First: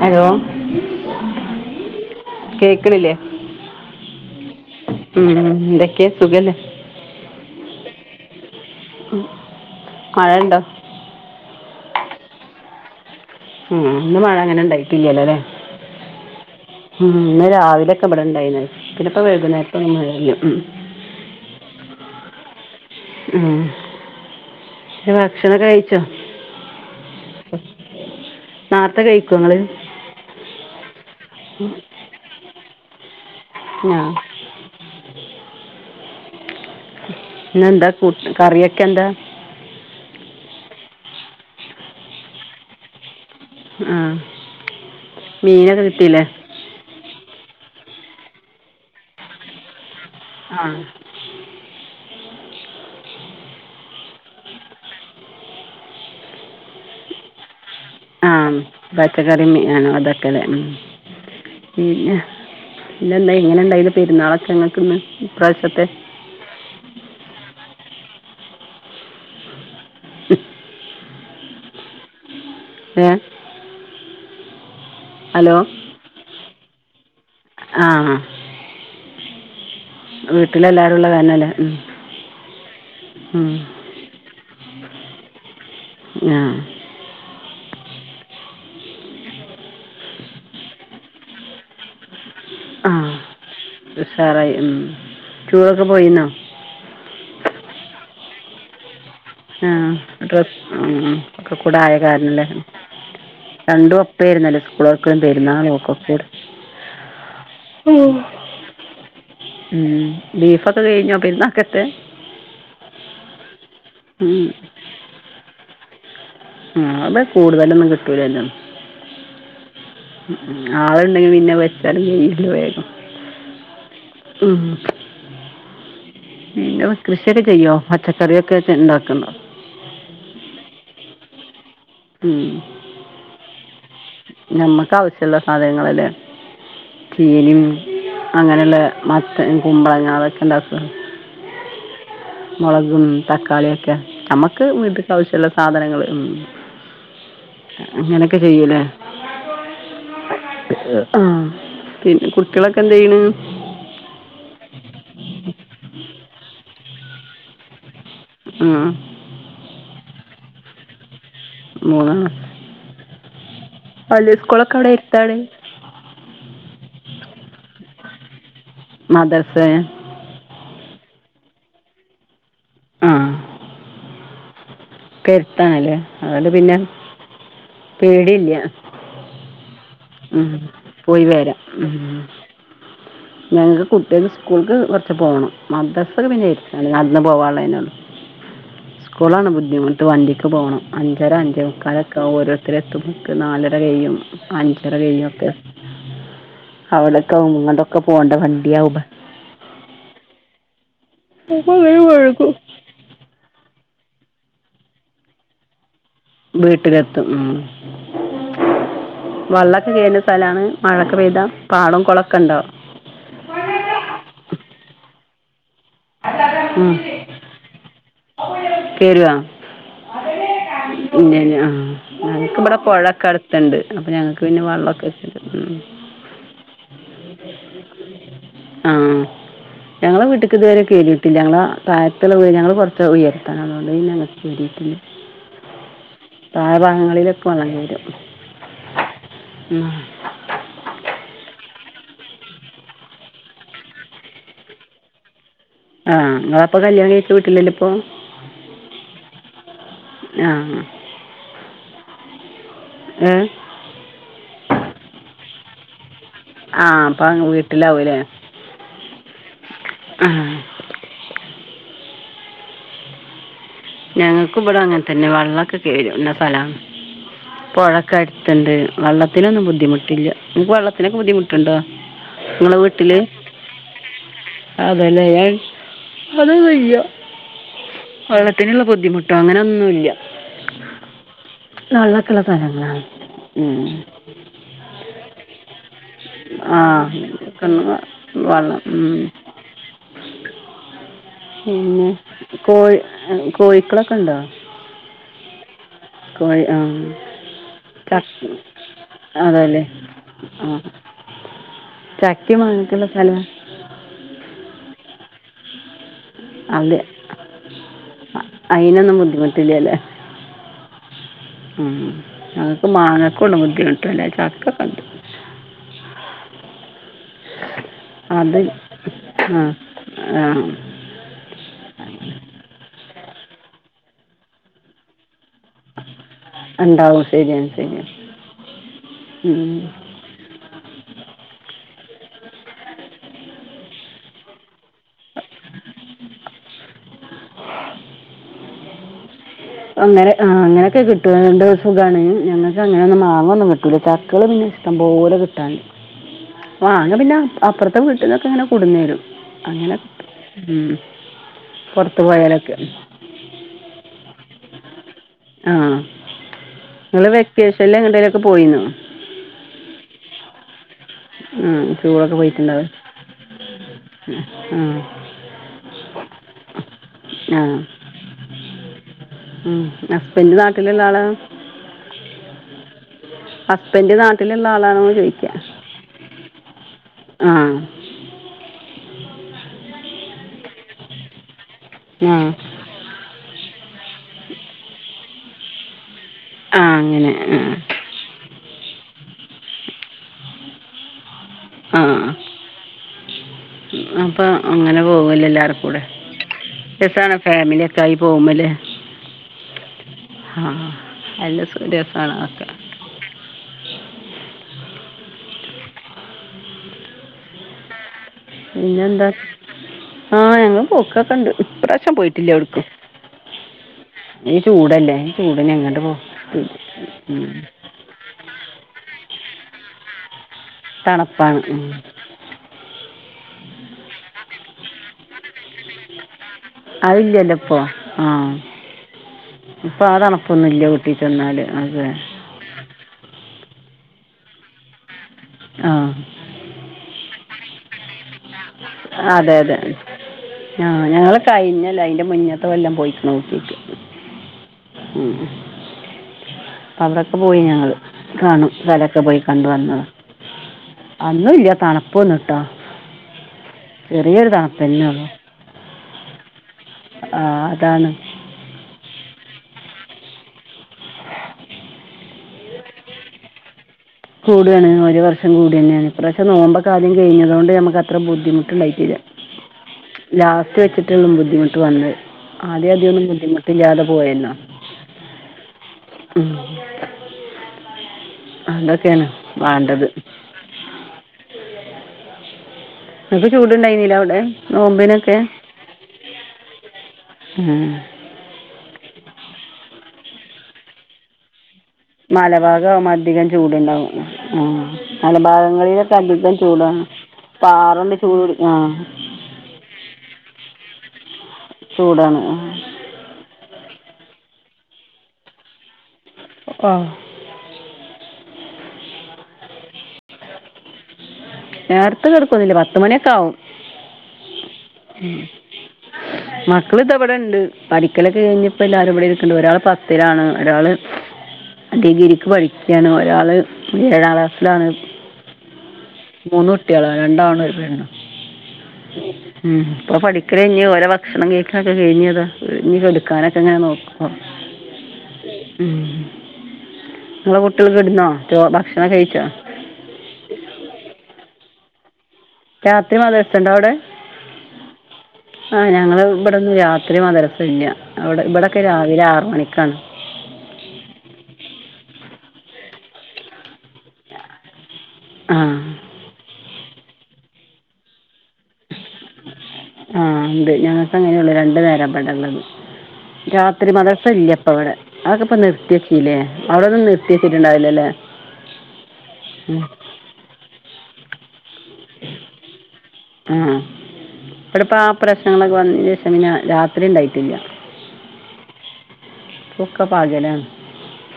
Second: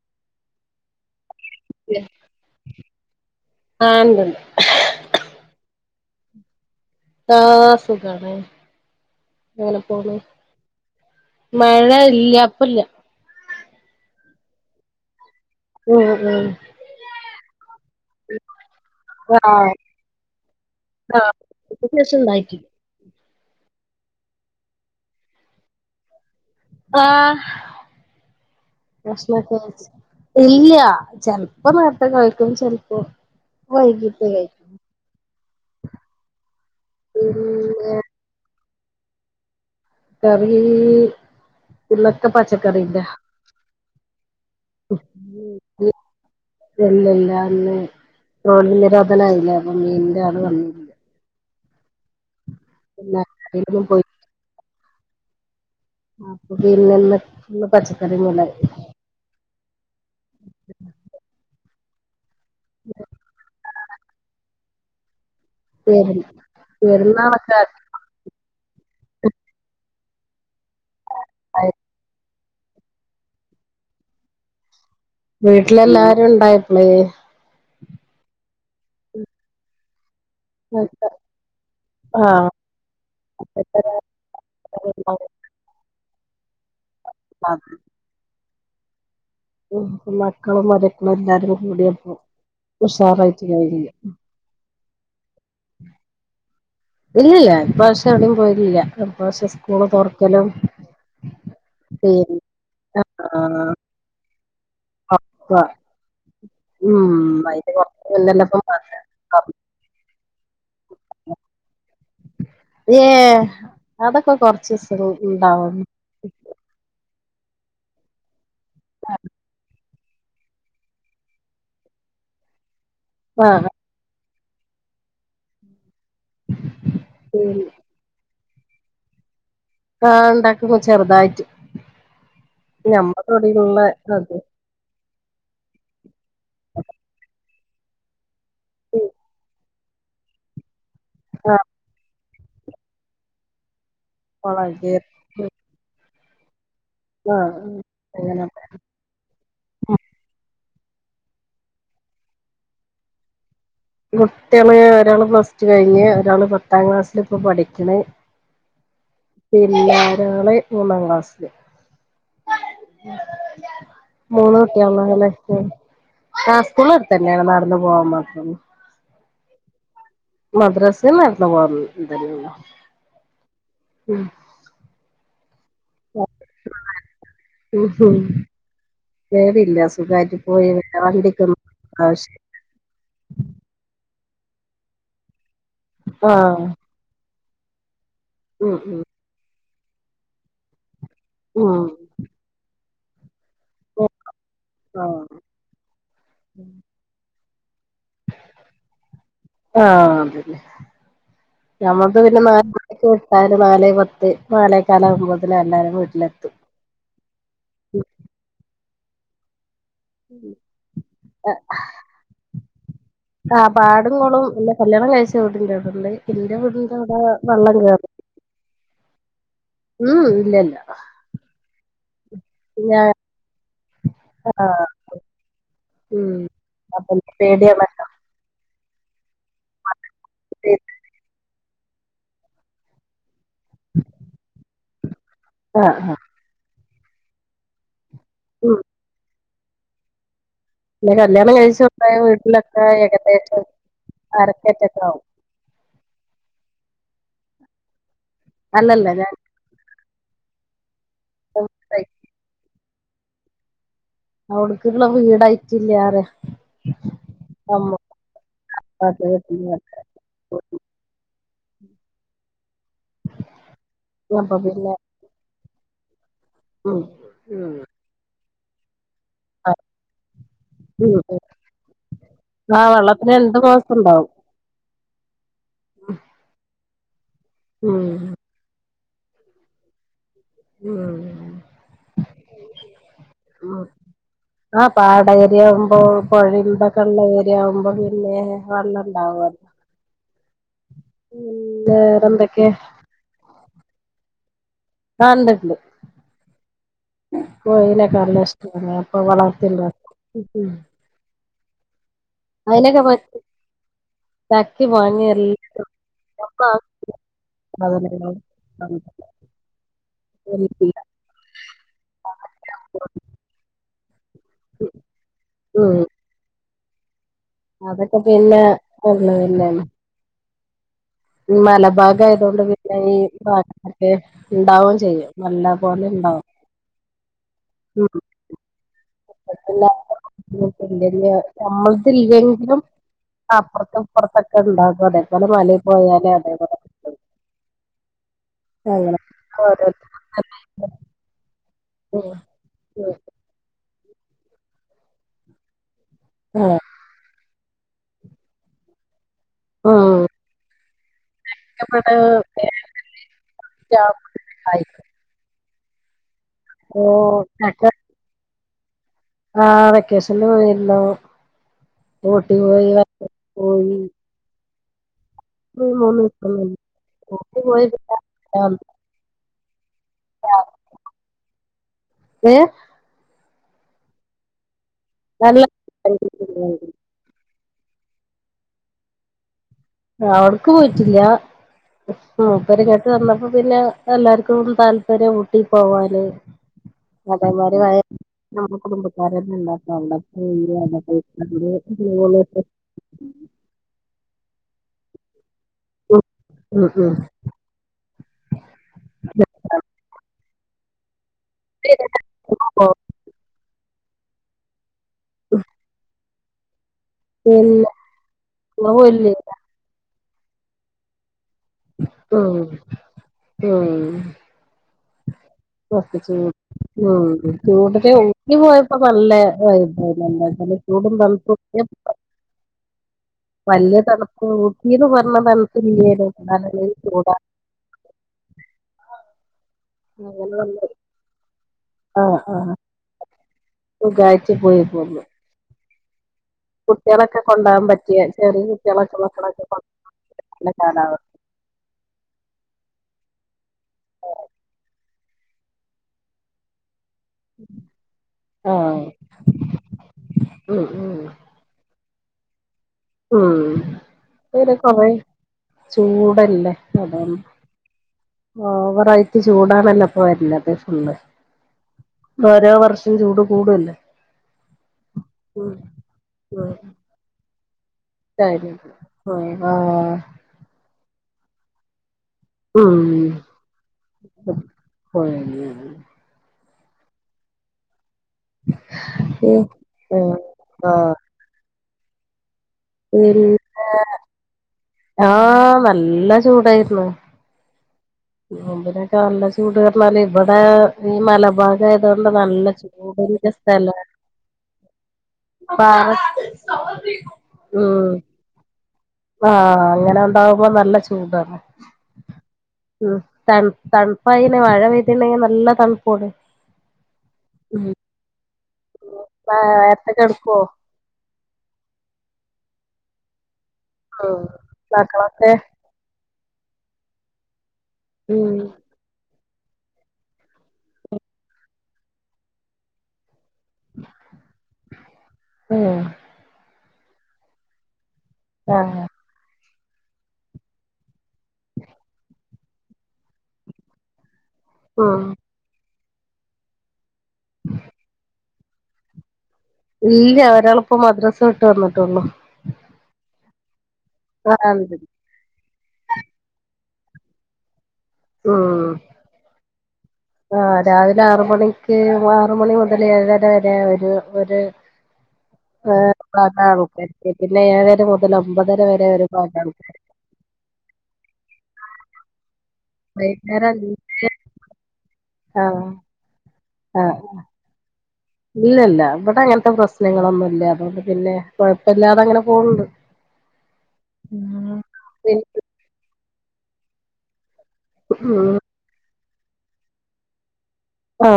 Hello കേക്കണില്ലേ? ആഹ് ഇണ്ട്ണ്ട് ഉം എന്തൊക്കെയ? സുഖല്ലോ ആ സുഖാണ് ഇങ്ങനെ പോണ് മഴ ഉണ്ടോ മഴ ഇ- ഇല്ല അപ്പ ഇല്ല ഉം ഇന്ന് മഴ അങ്ങനെ ഉണ്ടായിട്ടില്ലല്ലോ അല്ലെ മ് മ് ഉം ഇന്ന് രാവിലെൊക്കെ ഇവിടെ ഇണ്ടായിന്ന പിന്നപ്പോ ആഹ് വൈകുന്നേരത്ത് ഒന്നു ഇ വ്യത്യാസം ഉണ്ടായി ഉ ഭക്ഷണം കഴിച്ചോ ആഹ നേരത്തെ കഴിക്കുമോ പ്രശ്നൊക്കെ നിങ്ങള് ഇല്ല ചിലപ്പോ നേരത്തെ കഴിക്കും ചെലപ്പോ ആ വൈകിട്ട് കഴിക്കും പിനെഎന്താ പിന്നെ കറി ഓകെ ഇകന്ത കറി പിന്നക്കെ പച്ചക്കറിന്റെ ആ മീനൊക്കെ കിട്ടിയില്ലേ ഇല്ലല്ല ട്രോളിംഗ് നിരോധനം ആയി ലെ മിൻ മിൻ ആ കാര്വന്നിടല്ല [unintelligible] ആപ്പൊ പിന്നെ ഇന്ന് ഇന്ന് പച്ചക്കറി ആഹ മേലായി പച്ചക്കറി മീ- അണോ അതൊക്കെലെ മ് പിന്നെ പിന്നെ എന്താ ഇങ്ങനെണ്ടാ യിരുന്നുപെരുന്നാളൊക്കെ അങ്ങ [inaudible] ശരി പൈരുന്നാൾ ഓക്കെ ആ എ വീട്ടിലെല്ലാരും ഉണ്ടായി മ ആഹ വീട്ടില്എല്ലാരും ഉള്ള ഒക്കെ കാരണം ലോ ആഹ് ആ ആഹ മക്കളും മരുകളും എല്ലാരും കൂടിയപ്പോ ആ ഉഷാറായിട്ട് കഴിഞ്ഞു ടൂർ ഓക്കെ പോയിന്നോ എവിടേയും പോയിലില്ല ആ ഡ്രസ്സ്ഉ ഒക്കെ കൂട ആയ പിന്നെ കാരണംല്ലേ ആഹ് രണ്ടും ഒപ്പംആയിരുന്നല്ലേ [unintelligible] പക്ക ഉം അയിന്റെ കൊറച്ച് ഉം മുന്നല്ലേ ഇപ്പം മദ്രസ തുറന്നത്. ബീഫൊക്കെ കഴിഞ്ഞോ പെരുന്നാൾക്കത്തെ അഹ അതൊക്കെ കുറച്ചിസള്ളൂ [unintelligible] ഉം അയ്മ്മ കൂടുതലൊന്നും കിട്ടൂലല്ലോ ഉം ആള്ണ്ടെങ്കി പിന്നെ വെച്ചാലും [unintelligible] ആഹ് മ്മ് പിന്നെ കൃഷിയൊക്കെ ചെയ്യോ പച്ചക്കറിയൊക്കെ കൃഷി ഉണ്ടാക്ക്ണ്ടോ ആ ഉണ്ടാക്കുന്നു ചെറുതായിട്ട് ഉം ക്ക് വേണ്ടീട്ട്ള്ളെ ഞമ്മക്കാവ ശ്യള്ള സാധനങ്ങള് ലേ [unintelligible] ഉ അങ്ങനൊള്ളെ ഉം മറ്റ് കുമ്പളങ്ങ അതൊക്കെണ്ടാക്കോ ആ മുളകും തക്കാളിയൊക്കെ നമുക്ക് കോളേജ് വീട്ട്ക്ക് ആവശ്യള്ള സാധനങ്ങള് മ്മ് ആഹ് അങ്ങനൊക്കെ അങ്ങനെ ചെയ്യുലേ ആഹ് പിന്നെ കുട്ടികളൊക്കെ എന്തെയ്ണ് കുട്ട്യള് ഒരാള് പ്ലസ് ടു കഴിഞ്ഞ് ഒരാള് പത്താം ക്ലാസ്സില് ഇപ്പ പഠിക്ക്ണ് ആഹ് പിന്നൊരാള് മൂന്നാം ക്ലാസില് മൂന്ന ണ്ണൊ അവിടെ മൂന്നുട്ട്യോളാണ്ല്ലേ എടുത്താണ് [unintelligible] ടാ കൂള എട്തന്നെയാണ് നടന്ന് പോവാൻ മാത്രം മദർസേ മദ്രസ് നട്ന്ന് പോവാൻ ദൂ ഇതന്നെ ഒള്ളൂ കെരുത്താണ്ല്ലേ അതുകൊണ്ട് പിന്നെ ഉം ഉം. പേടില്ല്യ പേടില്ല സുഖായിട്ട് ഉം പോയി വരാം പോയി വണ്ടിക്കൊന്നും വരാം ഉമ്മ് ആവശ്യ ഞങ്ങക്ക് കുട്ടിയേള് സ്കൂള്ക്ക് കൊറച്ച് പോണം മദ്രസ്സ് ഒക്കെ പിന്നെ എട്ത്താണ് നടന്ന് പോകാൻളെ എന്നനാണ് ഉ ഉ നിങ്ങൾട്ട് വണ്ടിക്ക് പോകണം അഞ്ചറ ഉം അഞ്ചക്കാലക്കെ ഒരുരുത്തര തമുക്ക് നാലര കൈും അഞ്ചര ആഹ് കൈും ഒക്കെ അടെ ണ്ടോ ക്ക പോണ്ട ഫണ്ണ്ടിയ ഉ നമ്മക്ക് പിന്നെ നാലട്ടല് ന പത്ത് വാഴയക്കാലാവകുമ്പോതല എല്ലാവാരും വീട്ടിലെത്തും ഉ വ ചെയ്യുന്ന സ്ഥലമാണ് മഴക്ക പെയ്താ പാടം കുളൊക്ക ഉണ്ടാവ ചോ അ ഇന്റെ വടിന്റെ അവിടെ വെള്ളം കേറും കേരുവാ ഉം ഇല്ല ഇല്ല ഞങ്ങക്ക്ി ഇവിടെ പുഴൊക്കെ അടുത്തണ്ട് അപ്പൊ ഞങ്ങക്ക് പിന്നെ ആ വെള്ളമൊക്കെ വെച്ചിണ്ട് പേടിയ വല്ല ആഹ ഞങ്ങള വീട്ടക്ക് ഇതുവരെ കേറിയിട്ടില്ല ഞങ്ങള പായത്തിലുള്ള ഉയര് ഞങ്ങള്ൾറച്ച ഉയരം ടെങ്ങട്ടായ ആ ആ ങ്ങളിലൊക്ക വന്നരം ആഹ ഉ പിന്നെ കല്യാണം കഴിച്ചണ്ട വീട്ടിലൊക്കെ ഏകദേറ്റം അരക്കേറ്റൊക്കെ ആും ആഹ് നിങ്ങ അപ്പൊ കല്യാണി കഴച്ച വീട്ടില്ലല്ലോ ഇപ്പൊ അല്ലല്ലത ആഹ ഓ ഉം അവിടക്കുള്ള വീടായിട്ടില്ലറെ ആഹ അപ്പൊ വീട്ടിലാവൂലേ ആ അപ്പൊ ഞങ്ങൾക്ക്ും ഇവിടെ പിന്നെ അങ്ങെ തന്നെ വെള്ളമൊക്കെ പേരോന പല ഉം ഉം പുഴക്കടി ത്ണ്ട് വള്ള ത്തിനൊന്നും ബുദ്ധിമുട്ടില്ല നിങ് ക്ക് വെള്ളത്തിനൊക്കെ ബുദ്ധിമുട്ടുണ്ടോ നിങ്ങള ആ വീട്ടില് വെള്ളത്തിന് രണ്ട് മാസം ഉണ്ടാവും അതലെ ൻ ഹതവയ്യ ഹിം ള്ള ബുദ്ധിമുട്ടോ അങ്ങനൊന്നുല്ല ഉം ള്ളക്കള തരങ്ങളാണ് ഉം ഇമ് ഓ പൊഴേമ് ഇതൊക്കെ ഇള്ളവരെ ആവുമ്പോ പിന്നേ വെള്ളം ഉം. വള്ളണ്ടാവല്ലോ പിന്നെ കോഴി എഹ് കോ കോയിക്കളൊക്കണ്ടോ ആഹ് ഇണ്ട് ഇണ്ട് കോയിനൊക്കെ ചക്ക അവനഷ്ട്ടാണ് അപ്പൊ അതല്ലേ വളർത്തിണ്ടാക്കും ഹി ആ ഹിം ചക്കയും മാങ്ങയ്ക്കുള്ള അതിനനൊക്കെപറ്റി സ്ഥലം ചക്കി വാങ്ങി അലെ സാധനങ്ങളും അയിനൊന്നും ബുദ്ധിമുട്ടില്യാലേ ഉമ് ഞങ്ങക്ക് മാങ്ങക്കൊള്ളൂ ബുദ്ധിമുട്ട്ല്ലെ ചക്കൊക്കണ്ട് ഉം അതൊക്കെ പിന്നെ അത് ആ കൊർണർലാണ് ആ മ്മല ബാഗായതോണ്ട് പിന്നേ ഈ പാ എഹ് ഉണ്ടാവും ചെയ്യും നല്ല പോലെ ഇണ്ടാവും ഉണ്ടാവും ശരിയാണ് ശരിയാണ് ഉം. മ്മ സിൽവെങ്കിലും അപ്പർത്തുപ്പർത്തൊക്കെ ഉണ്ടാകും അതെ പോലെ മലര്ക്ക അതെ അതെ കു അങ്ങനെ അങ്ങനെ ആ അങ്ങനൊക്കെ കിട്ടൊണ്ട് സുഖാണ് ഞങ്ങക്ക് അങ്ങനൊന്നും മങ്ങൊന്നും കിട്ടു ചില ചക്കേള് പിന്നെ ഇഷ്ടംപോലെ കിട്ടാൻ മാങ്ങപിന്ന അപ്പർത്തെ വീട്ട്ന്നൊക്കെ ഇങ്ങനെ കൊട്ന്നേരും അങ്ങനപ് ഇമ് പ്പ ആയിക്ക ആഹ നിങ്ങള് ഞങ്ങ വെക്കേഷൽ എങ്ങൊക്കെ പോയിരുന്നു ആ വെക്കേഷ എല്ല ഉം ടൂറൊക്കെ ഉട്ടി പോയി പോയി ഉഹ മ മമ്മി ആ യ ഉം ഹസ്ബന്റ് നാട്ടിലള്ള ആള് ഏ അപ്പന്റെ നാട്ടിലെല്ലാ ന ആഹ അവിടക്ക് പോയിട്ടില്ല ആ ഉ പെങ്ങാട്ട് തന്നപ്പോ പിന്നെ എല്ലാർക്കും താല്പര്യം ഊട്ടി പോവാാന് ആഹ അങ്ങനെ ആ നമ്മുടെ കുടുംബക്കാരന്നെ ഉണ്ടാക്കണ്ട് ആഹ അപ്പൊ അങ്ങനെ ഓ ഇല്ലല്ലർക്കും ഉം ഉം എസണ ഫാമിലിയ ഒക്കെ ആയി പോകുമ്പല്ലേ ആഹ അല്ല പിന്നെ സൂര്യാസണതൊക്കെ ആഹ എ പിന്നെ എന്താ ആഹ് ഞങ്ങള്ൾ പക്കൊക്കെ ഉണ്ട് ഇപ്രാവശ്യം ഉം പോയിട്ടില്ലേ എടുക്ക് നീ ചൂടല്ലേ ചൂടിന് മ എങ്ങോട്ട് പോകും ഉ ചൂട്ടത്തെ ഊങ്ങി പോയപ്പോ നല്ല ഓ ഇല്ല നലച്ചൂടും തണുപ്പ് തണുപ്പാണ് ഉം. വലിയ തണുപ്പൂട്ടീന്ന് പറഞ്ഞ തണു അയില്ലല്ല ഇപ്പൊ ആഹ ഇപ്പൊ ആ അങ്ങനെ വന്ന് തണുപ്പൊന്നുല്ല ഊട്ടി ചെന്നാൽ അതെ ബുധനാഴ്ച പോയി പോന്നു ആഹ് കുട്ടികളൊക്കെ കൊണ്ടോവാൻ പറ്റിയേ അതെ അതെ നല്ല ആഹ് കാലാവ ഞങ്ങള് കഴിഞ്ഞല്ല അതിന്റെ മുന്നത്തെ കൊല്ലം പോയിനി [unintelligible] ഓ ഉം അവിടൊക്കെ പോയി ഞങ്ങള് കാണും കരൊക്കെ പോയി കണ്ട് വന്നതാ ഉം ഉം അന്നും ഇല്ല തണ് പൊന്ന്ട്ടൊ ഉം ചെറിയൊരു പിന്നെ കൊറേ തണുത്തന്നെയണോ ചൂടല്ലേ അതാണ് അതാണ് ഓവറായിട്ട് ചൂടാണല്ലോ [unintelligible] ഫുള്ള് ഓരോ വർഷം ചൂട് കൂടല്ലേ കൂടാണ് ഒരു വർഷം കൂടി തന്നെയാണ് ഇപ്രാവശ്യം ഉം നോമ്പോകെ ആദ്യം കഴിഞ്ഞതൊണ്ട് അത്ര ശരി ബുദ്ധിമുട്ടുണ്ടായിട്ടില്ല ആഹ് ലാസ്റ്റ് വെച്ചിട്ടുള്ള ബു ഇങ്ങോട്ട്‌ വന്ന് ആദ്യആദ്യം ഒന്നും ഉം ആഹ് ബുദ്ധിമുട്ടില്ലാതെ പോയന്നോ [unintelligible] അതൊക്കെയാണ് വാണ്ടത് നിക്ക് പിന്നെ ചൂട്ണ്ടായിന്നില്ല അവിടെ നോമ്പിനൊക്കെ ആഹ് നല്ല ചൂടായിരുന്നു ഉമ് നോമ്പിനൊക്കെ നല്ല ചൂട് പറഞ്ഞാല് ഇവിടെ ഈ മലബാ മലഭാഗം ആവുമ്പോ അധികം ചൂടുണ്ടാവും ആഹ് പാറ മലഭാഗങ്ങളിലൊക്കെ അധികം ചൂട ഉം പാറണ്ട് ചൂട് ആഹ് ആഹ് അങ്ങനെ ഉണ്ടാവുമ്പോ നല്ല ചൂടാണ് ചൂടാണ് തണുപ്പായിനെ മഴ പെയ്തിട്ടങ്കിൽ നല്ല തണു പോണ് ആ ഉമ് ആഹ് എപ്പ കെടക്കുവോ നേരത്തേ കേടക്കൊന്നില്ല പത്തുമണിയൊക്കെ ആകും ഉമ് ന്നക്യാണ്ട് [unintelligible] ഇവിടെണ്ട് പഠിക്കലൊക്കെഴിഞ്ഞപ്പോ എല്ലാരുംടെ ണ്ട് ഒരാള് പത്തിലാണ് ഒരാള് ഡിഗിരിക്ക് പഠിക്കുകയാണ് ഒരാള് ഏഴാം ക്ലാസ്സിലാണ് ഉം മൂന്നുട്യളാ രണ്ടാണും ഒരു പെണ്ണും ആഹ് ഉം ഇപ്പൊപഠിക്കല്ഴിഞ്ഓരോഭക്ഷണംകഴിക്കലൊക്കെകഴിഞ് അത് ഇഴഞ് കൊടുക്കാനൊക്കെ ഇങ്ങനെ നോക്കും ആഹ് ഉം നിങ്ങളെ കുട്ടികള് കെടന്നോ ഭക്ഷണം കഴിച്ചോ ഇല്ല ഒരാളിപ്പോ മദ്രാസ വിട്ട് വന്നിട്ടേ ഒള്ളു രാത്രി മദ്രസുണ്ടോ അവിടെ ആഹ് ഇണ്ട് ആഹ് ഞങ്ങള് ഇവിടൊന്നും രാത്രി മദ്രസ ഇല്ല അവിടെ ഇവിടെയൊക്കെ ഉം രാവിലെ ആറ് മണിക്കാണ് ആ രാവിലെ ആറ് മണിക്ക് ആറുമണി മുതൽ ഏഴര വരെ ഒര് ആ ഏ അത [unintelligible] പിന്നെ ഏഴര മുതൽ ഒമ്പതര വരെ ഒരുപാട് ആൾക്കാര് ആഹ് ഉണ്ട് ഞങ്ങൾക്കങ്ങനെള്ളു രണ്ടു നേരാ ബടെ ഇള്ളത് വൈകുന്നേരം രാത്രി അഞ്ച് മദർസ ഇല്ല ഇപ്പവടെഅതൊക്കപ്പ ആഹ് നിർത്തിച്ച് ലേ അവിടൊന്നും നിർത്തിച്ചിട്ടുണ്ടാവില ല്ലേ ഇല്ല ല്ല ഇവടെ അങ്ങനത്തെ പ്രശ്നങ്ങളൊന്നുംല്ലേ അതോണ്ട് പിന്നെ കൊയപ്പല്യതെ അങ്ങനെ പോണ്ട് ആ ഇവിടെപ്പ ആ പിന്നെ പ്രശ്നങ്ങളൊക്കെ വ പമന രാത്രി ഉണ്ടായിട്ടില്ല ആഹ [unintelligible] ഇപ്പ ഒക്കെ പകലാണ് ആ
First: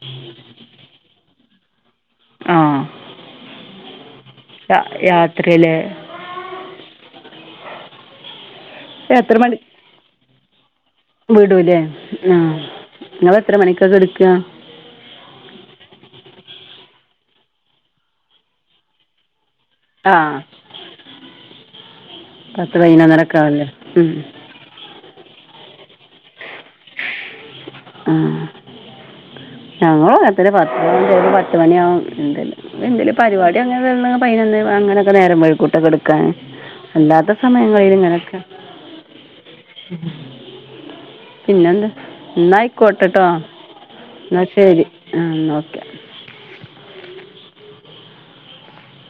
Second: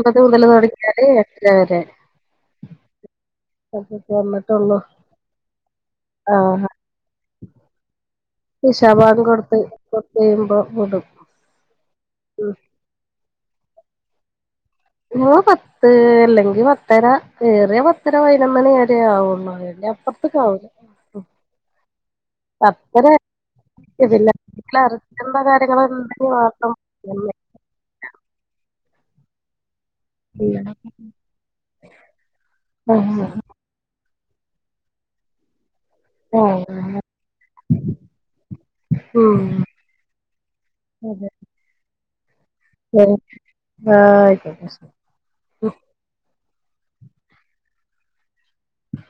അപത് മുതൽ തുടങ്ങിയാല് എത്ര വരെ ആ ഉ [unintelligible] യാത്രയിലെ ഇശാ ബാങ്കൊട്ത്ത് കൊറച്ച് യ്യുമ്പോ വിടും ഉ എത്ര മണികാ കെടക്ക? ഞങ്ങള് പത്ത് അല്ലെങ്കിൽ പത്തര ഏറിയ പത്തര പൈ നൊന്നണിആവുള്ള ആ പ്പ [unintelligible] പത്ത് വർത്തെ പതിനൊന്നരയൊക്കെ ആവുമല്ലേ [unintelligible] ഉം ചെയ്യണം. ഞങ്ങളുംഅങ്ങൻതന്നെപത്ത് മണിയാകും എന്ത എന്തേലും ആഹ്. പരിപാടി അങ്ങനെ അതിനെ അങ്ങനൊക്കെ നേരം പോഴക്കിക്കട്ടും ഒട്ടെടുക്കാൻ ആഹ്. അല്ലാത്ത സമയങ്ങളിൽ ഇങ്ങനൊക്കെ ഉം. അതെ. പിന്നെന്താ ശരി. നയിക്കോട്ടട്ടോ ആഹ് എന്നാ ആയിക്കോട്ടെ. ശരി ആഹ നോക്കെ യ